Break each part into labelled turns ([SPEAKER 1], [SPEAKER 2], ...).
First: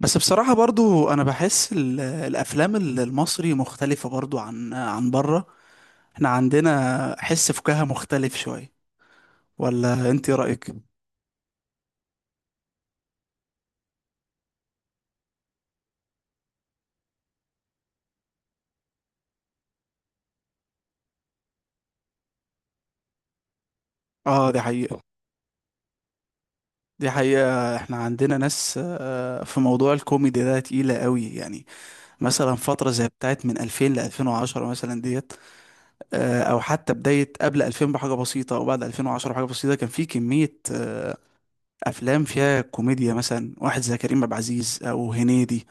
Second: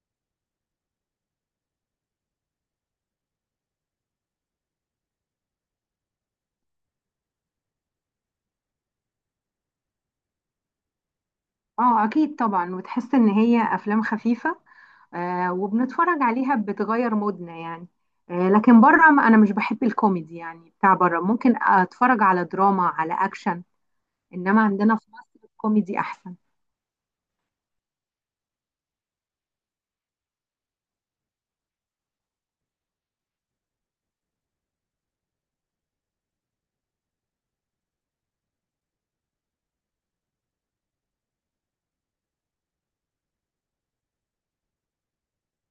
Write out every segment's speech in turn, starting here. [SPEAKER 1] بس بصراحة برضو أنا بحس الأفلام المصري مختلفة برضو عن بره. احنا عندنا حس فكاهة مختلف شوية، ولا أنت إيه رأيك؟
[SPEAKER 2] اه، اكيد طبعا وتحس ان هي افلام خفيفه. وبنتفرج عليها بتغير مودنا يعني. لكن بره ما انا مش بحب الكوميدي يعني، بتاع بره ممكن اتفرج على دراما على اكشن.
[SPEAKER 1] آه، دي
[SPEAKER 2] انما عندنا
[SPEAKER 1] حقيقة.
[SPEAKER 2] في مصر الكوميدي احسن.
[SPEAKER 1] دي حقيقة، احنا عندنا ناس في موضوع الكوميدي ده تقيلة قوي يعني. مثلا فترة زي بتاعت من 2000 ل 2010 مثلا ديت، أو حتى بداية قبل 2000 بحاجة بسيطة أو بعد 2010 بحاجة بسيطة، كان في كمية أفلام فيها كوميديا، مثلا واحد زي كريم عبد العزيز أو هنيدي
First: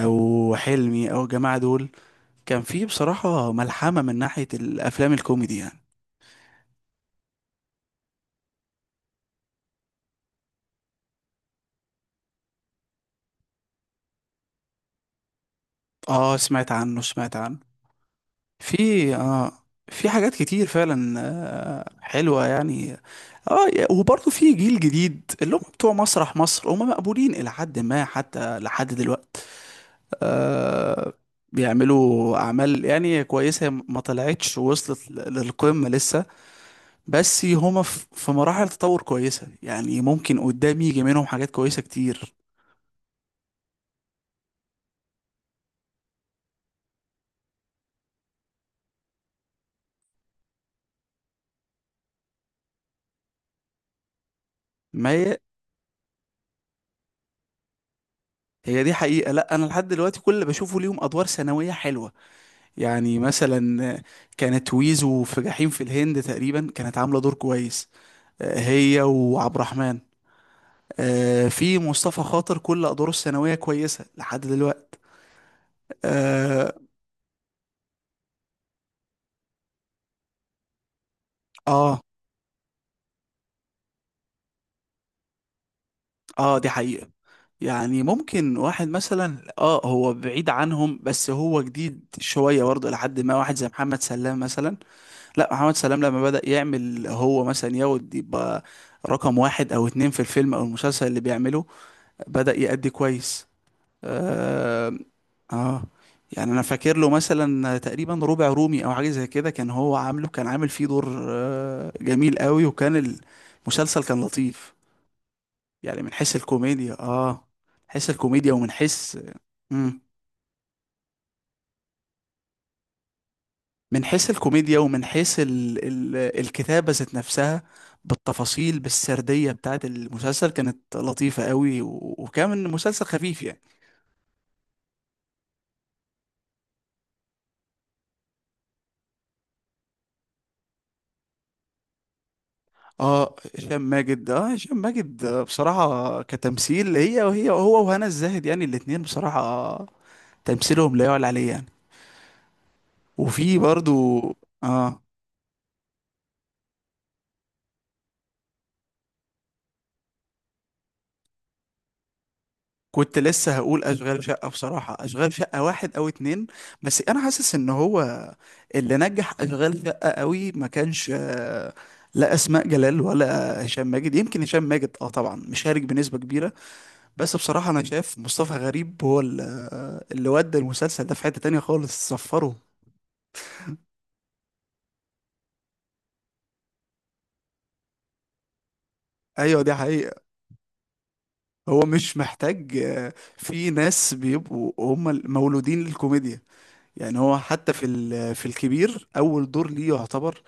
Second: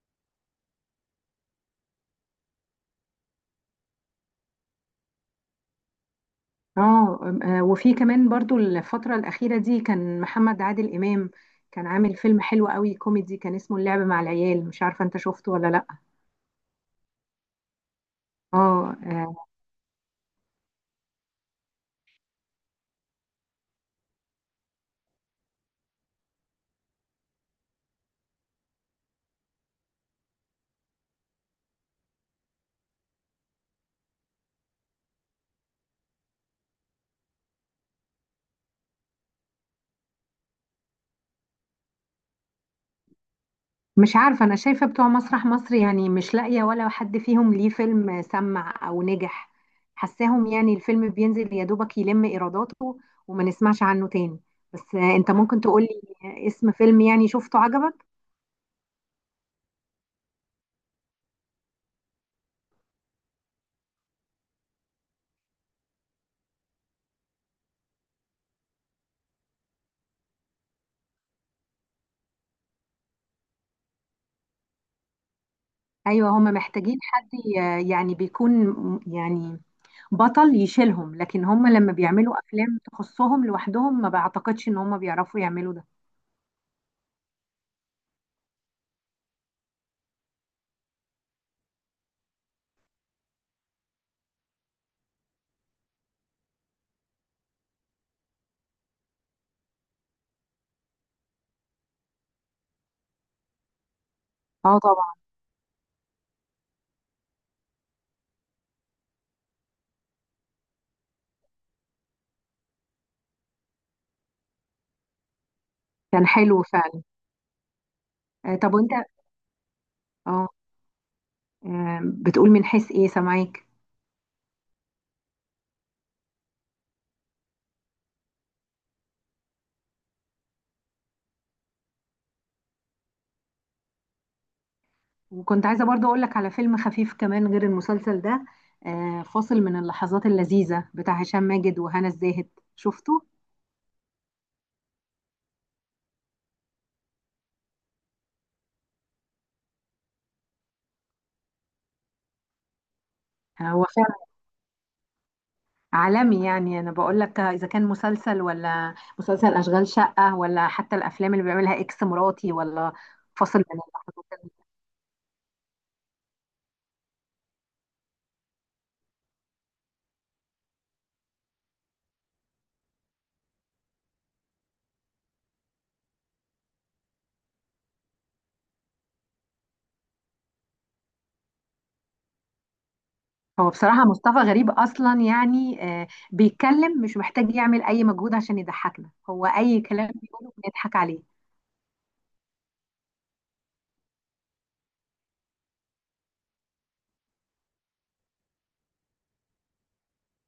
[SPEAKER 1] او حلمي او الجماعه دول. كان في بصراحه ملحمه من ناحيه الافلام الكوميدي يعني.
[SPEAKER 2] وفي كمان برضو الفتره الاخيره دي كان محمد عادل امام، كان عامل فيلم حلو قوي كوميدي كان اسمه اللعب مع العيال. مش عارفه انت شفته ولا لا؟
[SPEAKER 1] اه، سمعت عنه، سمعت عنه.
[SPEAKER 2] اه
[SPEAKER 1] في
[SPEAKER 2] آه،
[SPEAKER 1] اه في حاجات كتير فعلا، حلوه يعني. اه، وبرضه في جيل جديد اللي هم بتوع مسرح مصر، هم مقبولين الى حد ما حتى لحد دلوقتي. آه، بيعملوا اعمال يعني كويسه، ما طلعتش وصلت للقمه لسه. بس هما في مراحل تطور كويسة، يعني ممكن قدام يجي منهم حاجات كويسة كتير.
[SPEAKER 2] مش عارفة، أنا شايفة بتوع مسرح مصر يعني مش لاقية ولا حد فيهم ليه فيلم سمع أو نجح. حساهم يعني الفيلم بينزل يا دوبك يلم إيراداته وما نسمعش عنه تاني. بس
[SPEAKER 1] ما
[SPEAKER 2] أنت
[SPEAKER 1] هي،
[SPEAKER 2] ممكن تقولي اسم فيلم يعني شفته عجبك؟
[SPEAKER 1] هي دي حقيقة. لا، أنا لحد دلوقتي كل اللي بشوفه ليهم أدوار ثانوية حلوة. يعني مثلا كانت ويزو في جحيم في الهند تقريبا كانت عاملة دور كويس، آه، هي وعبد الرحمن. آه، في مصطفى خاطر كل أدواره الثانوية كويسة لحد دلوقتي.
[SPEAKER 2] أيوة هما
[SPEAKER 1] اه.
[SPEAKER 2] محتاجين حد يعني بطل يشيلهم، لكن هما لما
[SPEAKER 1] اه،
[SPEAKER 2] بيعملوا أفلام تخصهم لوحدهم ما بعتقدش إن هما بيعرفوا يعملوا ده.
[SPEAKER 1] دي حقيقة. يعني ممكن واحد مثلا، اه، هو بعيد عنهم بس هو جديد شوية برضه، لحد ما واحد زي محمد سلام مثلا. لا، محمد سلام لما بدأ يعمل هو مثلا ياخد يبقى رقم واحد او اتنين في الفيلم او المسلسل اللي بيعمله، بدأ يأدي كويس.
[SPEAKER 2] اه
[SPEAKER 1] آه,
[SPEAKER 2] طبعا.
[SPEAKER 1] اه، يعني انا فاكر له مثلا تقريبا ربع رومي او حاجة زي كده، كان هو عامل فيه دور آه جميل قوي، وكان المسلسل كان لطيف يعني، من
[SPEAKER 2] كان
[SPEAKER 1] حيث
[SPEAKER 2] حلو
[SPEAKER 1] الكوميديا.
[SPEAKER 2] فعلا.
[SPEAKER 1] اه، حيث الكوميديا ومن
[SPEAKER 2] طب وأنت؟
[SPEAKER 1] حيث. مم.
[SPEAKER 2] اه بتقول من حيث إيه؟ سامعاك.
[SPEAKER 1] من حيث الكوميديا ومن حيث ال الكتابة ذات نفسها، بالتفاصيل بالسردية بتاعت المسلسل، كانت لطيفة قوي، وكان مسلسل خفيف يعني.
[SPEAKER 2] وكنت عايزة برضو أقولك على فيلم خفيف كمان غير المسلسل ده. فاصل من اللحظات اللذيذة، بتاع هشام ماجد وهنا الزاهد. شفته؟
[SPEAKER 1] اه، هشام ماجد، اه، هشام ماجد، آه، بصراحة كتمثيل، هي وهي هو وهنا الزاهد، يعني الاتنين بصراحة تمثيلهم لا يعلى عليه يعني. وفي
[SPEAKER 2] هو
[SPEAKER 1] برضو
[SPEAKER 2] فعلا
[SPEAKER 1] اه،
[SPEAKER 2] عالمي. يعني أنا بقولك، إذا كان مسلسل ولا مسلسل أشغال شقة ولا حتى الأفلام اللي بيعملها إكس مراتي ولا
[SPEAKER 1] كنت لسه
[SPEAKER 2] فاصل من
[SPEAKER 1] هقول
[SPEAKER 2] اللحظات
[SPEAKER 1] اشغال شقه،
[SPEAKER 2] اللذيذة.
[SPEAKER 1] بصراحه اشغال شقه واحد او اتنين. بس انا حاسس ان هو اللي نجح اشغال شقه قوي ما كانش، لا اسماء جلال ولا هشام ماجد. يمكن هشام ماجد اه طبعا مشارك بنسبه كبيره، بس بصراحه انا شايف مصطفى غريب هو اللي ودى المسلسل ده في حته تانية خالص صفره.
[SPEAKER 2] هو بصراحة مصطفى غريب أصلا يعني، بيتكلم مش محتاج يعمل أي مجهود عشان يضحكنا، هو
[SPEAKER 1] ايوه، دي
[SPEAKER 2] أي
[SPEAKER 1] حقيقه.
[SPEAKER 2] كلام بيقوله بنضحك عليه.
[SPEAKER 1] هو مش محتاج، في ناس بيبقوا هم مولودين للكوميديا. يعني هو حتى في في الكبير اول دور ليه يعتبر،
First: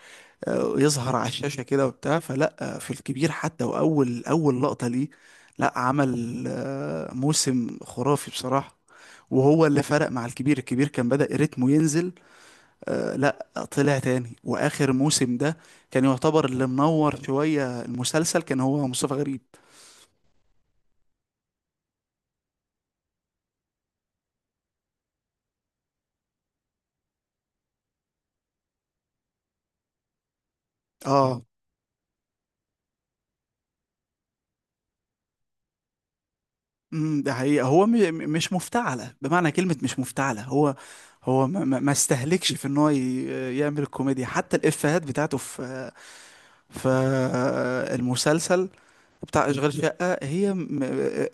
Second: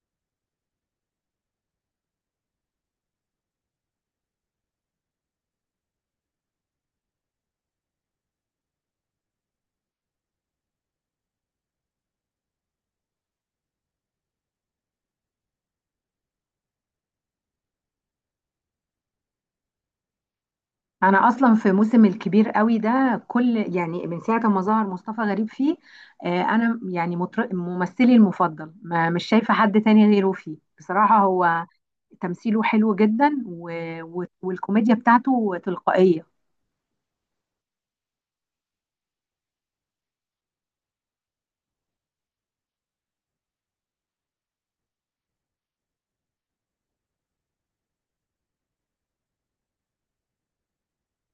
[SPEAKER 1] يظهر على الشاشة كده وبتاع، فلا آه، في الكبير حتى، أول لقطة ليه، لا، عمل موسم خرافي بصراحة. وهو اللي فرق مع الكبير. الكبير كان بدأ رتمه ينزل، آه، لا طلع تاني، وآخر موسم ده كان يعتبر اللي منور شوية المسلسل كان هو مصطفى غريب.
[SPEAKER 2] انا اصلا في موسم الكبير قوي ده، كل يعني من ساعه ما ظهر مصطفى غريب فيه، انا يعني ممثلي المفضل، ما مش شايفه حد تاني غيره فيه بصراحه.
[SPEAKER 1] اه.
[SPEAKER 2] هو تمثيله حلو جدا والكوميديا بتاعته تلقائيه.
[SPEAKER 1] ده حقيقة. هو مش مفتعلة، بمعنى كلمة مش مفتعلة. هو هو ما استهلكش في ان هو يعمل الكوميديا. حتى الإفيهات بتاعته في فالمسلسل بتاع اشغال شقة، هي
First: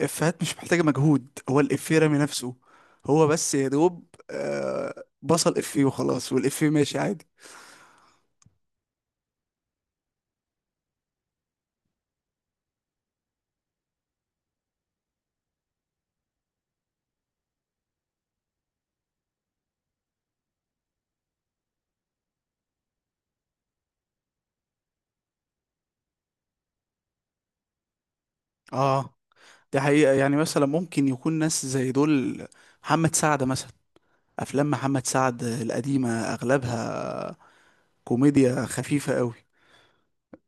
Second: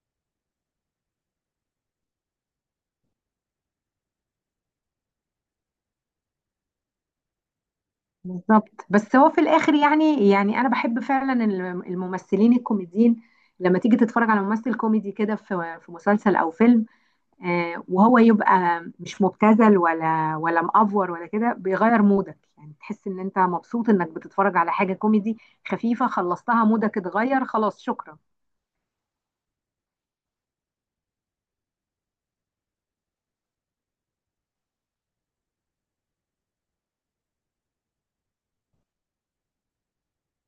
[SPEAKER 1] افيهات مش محتاجة مجهود، هو الافيه رامي نفسه. هو بس يا دوب، بصل افيه وخلاص، والافيه ماشي عادي.
[SPEAKER 2] بالظبط. بس هو في الاخر يعني انا بحب فعلا الممثلين الكوميديين. لما تيجي تتفرج على ممثل كوميدي كده في مسلسل او فيلم، وهو يبقى مش مبتذل ولا مأفور ولا كده، بيغير مودك. يعني تحس ان انت مبسوط انك بتتفرج على حاجة كوميدي خفيفة، خلصتها مودك اتغير خلاص، شكرا.
[SPEAKER 1] اه، دي حقيقة. يعني مثلا ممكن يكون ناس زي دول، محمد سعد مثلا، افلام محمد سعد القديمة اغلبها كوميديا خفيفة قوي،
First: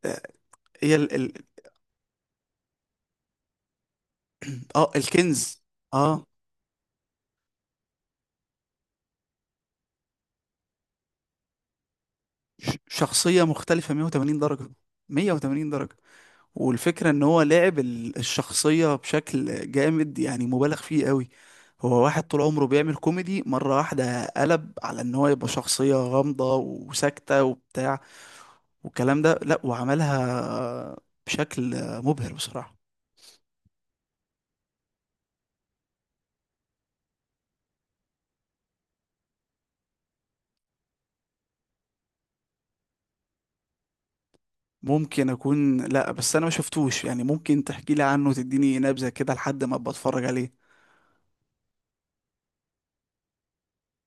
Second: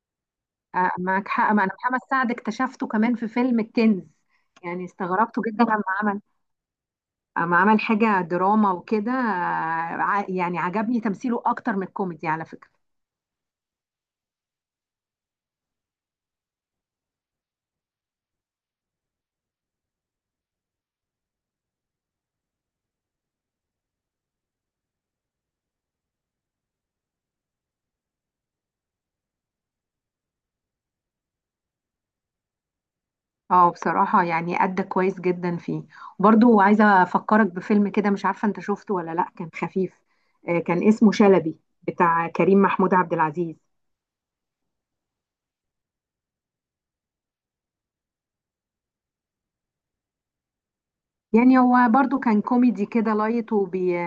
[SPEAKER 1] آه. هي ال
[SPEAKER 2] معك
[SPEAKER 1] ال
[SPEAKER 2] حق. ما انا محمد سعد اكتشفته كمان في فيلم الكنز. يعني
[SPEAKER 1] اه،
[SPEAKER 2] استغربته
[SPEAKER 1] الكنز.
[SPEAKER 2] جدا
[SPEAKER 1] اه،
[SPEAKER 2] لما عمل حاجة دراما وكده، يعني عجبني تمثيله اكتر من الكوميدي على فكرة.
[SPEAKER 1] شخصية مختلفة 180 درجة، 180 درجة. والفكرة ان هو لاعب الشخصية بشكل جامد يعني، مبالغ فيه قوي. هو واحد طول عمره بيعمل كوميدي، مرة واحدة قلب على ان هو يبقى شخصية غامضة وساكتة وبتاع والكلام ده، لا، وعملها بشكل مبهر بصراحة.
[SPEAKER 2] اه، بصراحة يعني أدى كويس جدا فيه. برضو عايزة أفكرك بفيلم كده، مش عارفة أنت شفته ولا لأ، كان خفيف. كان اسمه شلبي، بتاع كريم محمود عبد العزيز.
[SPEAKER 1] ممكن اكون، لا، بس انا ما شفتوش يعني. ممكن تحكي لي عنه وتديني نبذة كده لحد ما ابقى اتفرج عليه.
[SPEAKER 2] يعني هو برضو كان كوميدي كده لايت وبي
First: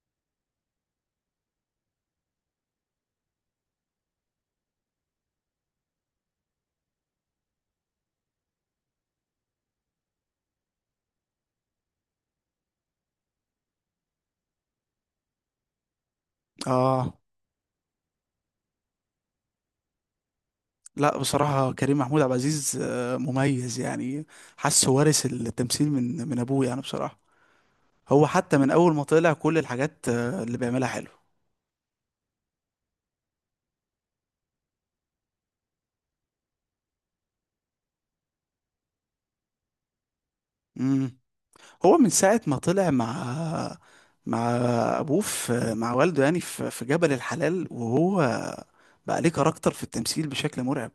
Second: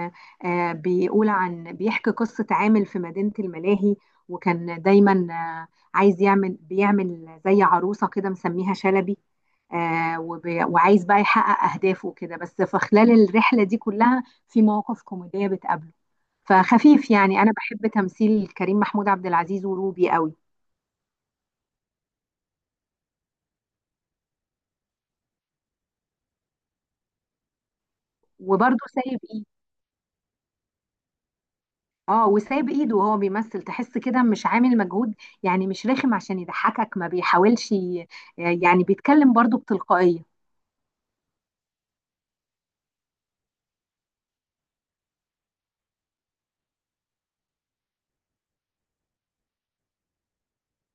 [SPEAKER 2] آه، بيقول عن بيحكي قصة عامل في مدينة الملاهي، وكان دايما آه، عايز يعمل بيعمل زي عروسة كده مسميها شلبي. وعايز بقى يحقق أهدافه كده، بس في خلال الرحلة دي كلها في مواقف كوميدية بتقابله. فخفيف
[SPEAKER 1] اه،
[SPEAKER 2] يعني، انا بحب تمثيل كريم محمود عبد العزيز وروبي قوي.
[SPEAKER 1] لا، بصراحة كريم محمود عبد العزيز، آه، مميز يعني. حاسه وارث التمثيل من ابوه يعني بصراحة. هو حتى من
[SPEAKER 2] وبرضه
[SPEAKER 1] اول ما
[SPEAKER 2] سايب
[SPEAKER 1] طلع،
[SPEAKER 2] ايد
[SPEAKER 1] كل الحاجات اللي بيعملها حلو.
[SPEAKER 2] اه وسايب ايده، وهو بيمثل تحس كده مش عامل مجهود. يعني مش رخم عشان يضحكك، ما بيحاولش يعني بيتكلم برضه بتلقائية.
[SPEAKER 1] امم هو من ساعة ما طلع مع ابوه، في مع والده يعني، في جبل الحلال، وهو بقى ليه كاركتر في التمثيل بشكل مرعب.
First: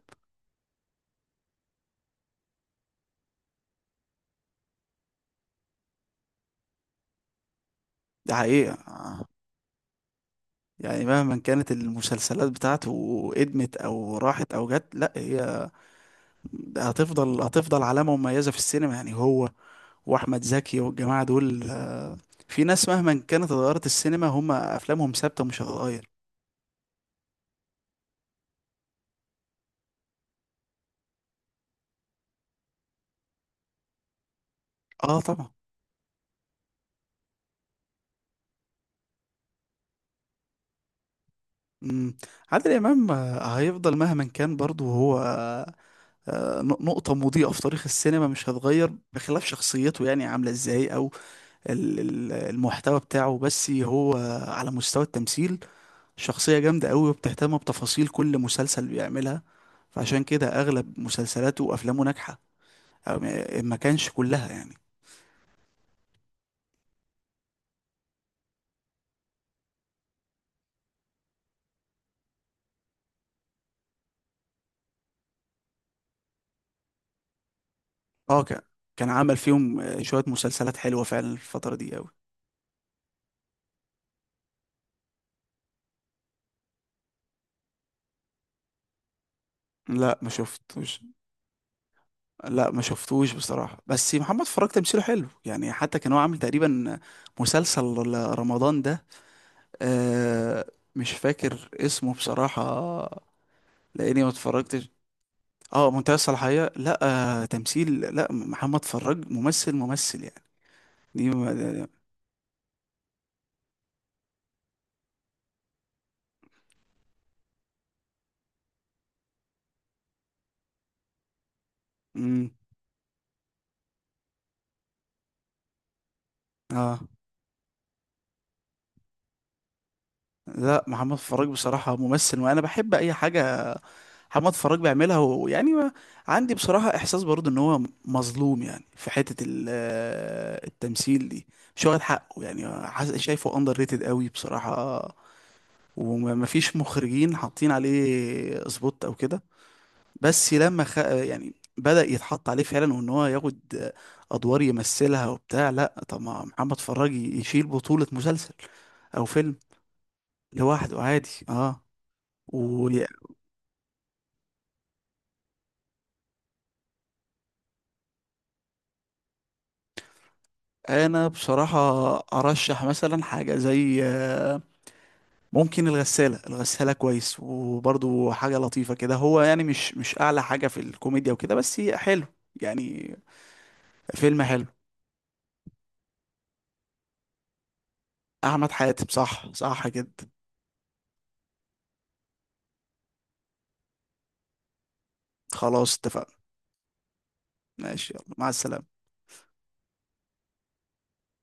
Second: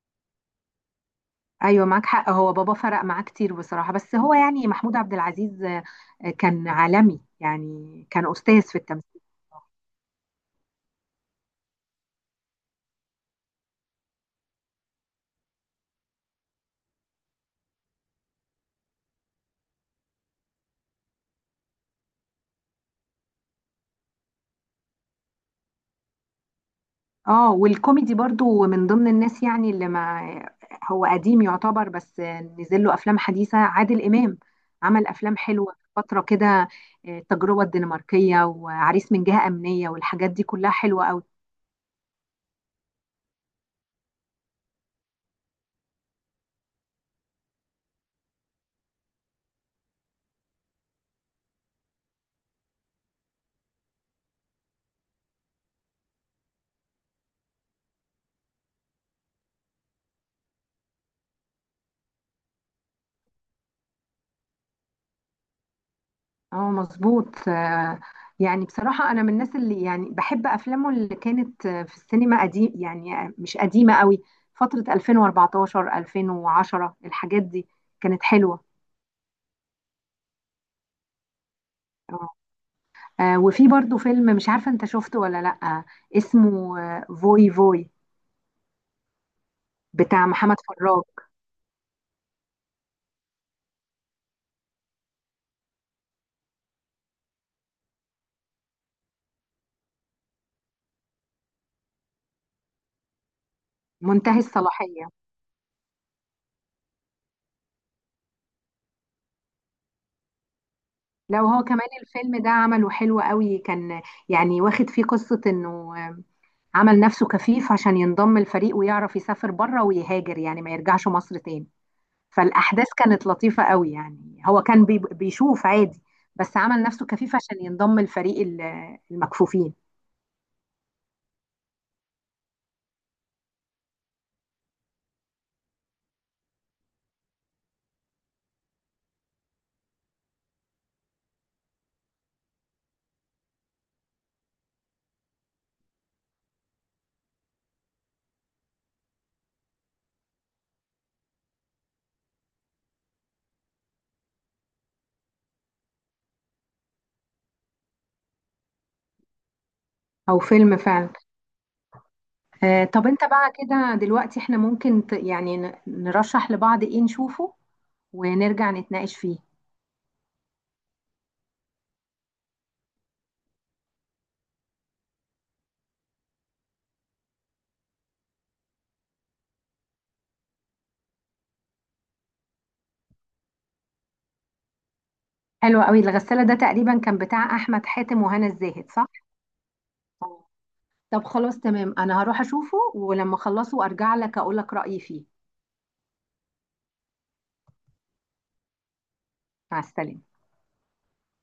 [SPEAKER 2] ايوه معاك حق، هو بابا فرق معاه كتير بصراحة. بس هو يعني محمود عبد العزيز كان عالمي يعني، كان
[SPEAKER 1] ده
[SPEAKER 2] استاذ
[SPEAKER 1] حقيقة.
[SPEAKER 2] في التمثيل.
[SPEAKER 1] يعني مهما كانت المسلسلات بتاعته ادمت او راحت او جت، لا، هي هتفضل علامة مميزة في السينما يعني. هو واحمد زكي والجماعة دول، في ناس مهما كانت اتغيرت السينما، هم افلامهم ثابتة مش هتتغير.
[SPEAKER 2] اه، والكوميدي برضو من ضمن الناس يعني اللي ما... هو قديم يعتبر بس نزل له افلام حديثه. عادل امام عمل
[SPEAKER 1] اه
[SPEAKER 2] افلام
[SPEAKER 1] طبعا.
[SPEAKER 2] حلوه في فتره كده، التجربه الدنماركيه وعريس من جهه امنيه والحاجات دي كلها حلوه قوي.
[SPEAKER 1] مم. عادل إمام، هيفضل مهما كان برضو هو، نقطة مضيئة في تاريخ السينما مش هتغير. بخلاف شخصيته يعني عاملة ازاي أو المحتوى بتاعه، بس هو على مستوى التمثيل شخصية جامدة أوي، وبتهتم بتفاصيل كل مسلسل بيعملها، فعشان كده أغلب مسلسلاته وأفلامه ناجحة، أو ما كانش كلها يعني.
[SPEAKER 2] اه مظبوط. يعني بصراحه انا من الناس اللي يعني بحب افلامه اللي كانت في السينما قديم، يعني مش قديمه قوي. فتره 2014 2010 الحاجات دي كانت
[SPEAKER 1] اه،
[SPEAKER 2] حلوه.
[SPEAKER 1] كان عمل فيهم شوية مسلسلات حلوة فعلا الفترة دي أوي.
[SPEAKER 2] آه. وفي برضو فيلم مش عارفة انت شفته ولا لأ، اسمه فوي فوي،
[SPEAKER 1] لا،
[SPEAKER 2] بتاع
[SPEAKER 1] ما
[SPEAKER 2] محمد
[SPEAKER 1] شفتش.
[SPEAKER 2] فراج.
[SPEAKER 1] لا، ما شفتوش بصراحة، بس محمد فراج تمثيله حلو يعني. حتى كان هو عامل تقريبا مسلسل رمضان ده، آه، مش فاكر اسمه بصراحة، لأني ما
[SPEAKER 2] منتهي
[SPEAKER 1] اتفرجتش.
[SPEAKER 2] الصلاحية.
[SPEAKER 1] اه، منتهى الصلاحية، لا. آه، تمثيل، لا، محمد فراج ممثل ممثل يعني. دي
[SPEAKER 2] لو هو
[SPEAKER 1] ما-
[SPEAKER 2] كمان الفيلم ده عمله حلو قوي كان. يعني واخد فيه قصة انه آه، عمل نفسه كفيف عشان ينضم الفريق ويعرف يسافر بره ويهاجر، يعني ما يرجعش مصر تاني.
[SPEAKER 1] مم،
[SPEAKER 2] فالأحداث كانت لطيفة قوي، يعني هو كان بيشوف عادي، بس عمل
[SPEAKER 1] اه،
[SPEAKER 2] نفسه كفيف عشان ينضم الفريق المكفوفين.
[SPEAKER 1] لا، محمد فراج بصراحة ممثل، وأنا بحب أي حاجة محمد فراج بيعملها، ويعني ما عندي بصراحة إحساس برضه إن هو مظلوم يعني في حتة التمثيل دي. مش واخد حقه يعني، شايفه أندر ريتد قوي بصراحة. ومفيش مخرجين حاطين عليه سبوت أو كده. بس لما خ... آه، يعني بدأ يتحط عليه فعلا، وإن هو ياخد أدوار يمثلها وبتاع. لأ، طب ما محمد فراج يشيل بطولة مسلسل أو فيلم
[SPEAKER 2] أو فيلم
[SPEAKER 1] لوحده
[SPEAKER 2] فعلا.
[SPEAKER 1] عادي. اه. و...
[SPEAKER 2] طب انت بقى كده دلوقتي احنا ممكن نرشح لبعض ايه نشوفه ونرجع نتناقش فيه.
[SPEAKER 1] انا بصراحة ارشح مثلا حاجة زي ممكن الغسالة. الغسالة كويس وبرضو حاجة لطيفة كده، هو يعني مش اعلى حاجة في الكوميديا وكده، بس هي حلو يعني، فيلم حلو.
[SPEAKER 2] حلو قوي، الغسالة ده تقريبا كان بتاع احمد حاتم وهنا
[SPEAKER 1] احمد
[SPEAKER 2] الزاهد،
[SPEAKER 1] حاتم،
[SPEAKER 2] صح؟
[SPEAKER 1] صح، صح جدا.
[SPEAKER 2] آه. طب خلاص تمام، انا هروح اشوفه ولما اخلصه ارجع لك اقول لك رأيي فيه.
[SPEAKER 1] خلاص، اتفقنا، ماشي، يلا، مع السلامة.
[SPEAKER 2] مع السلامة.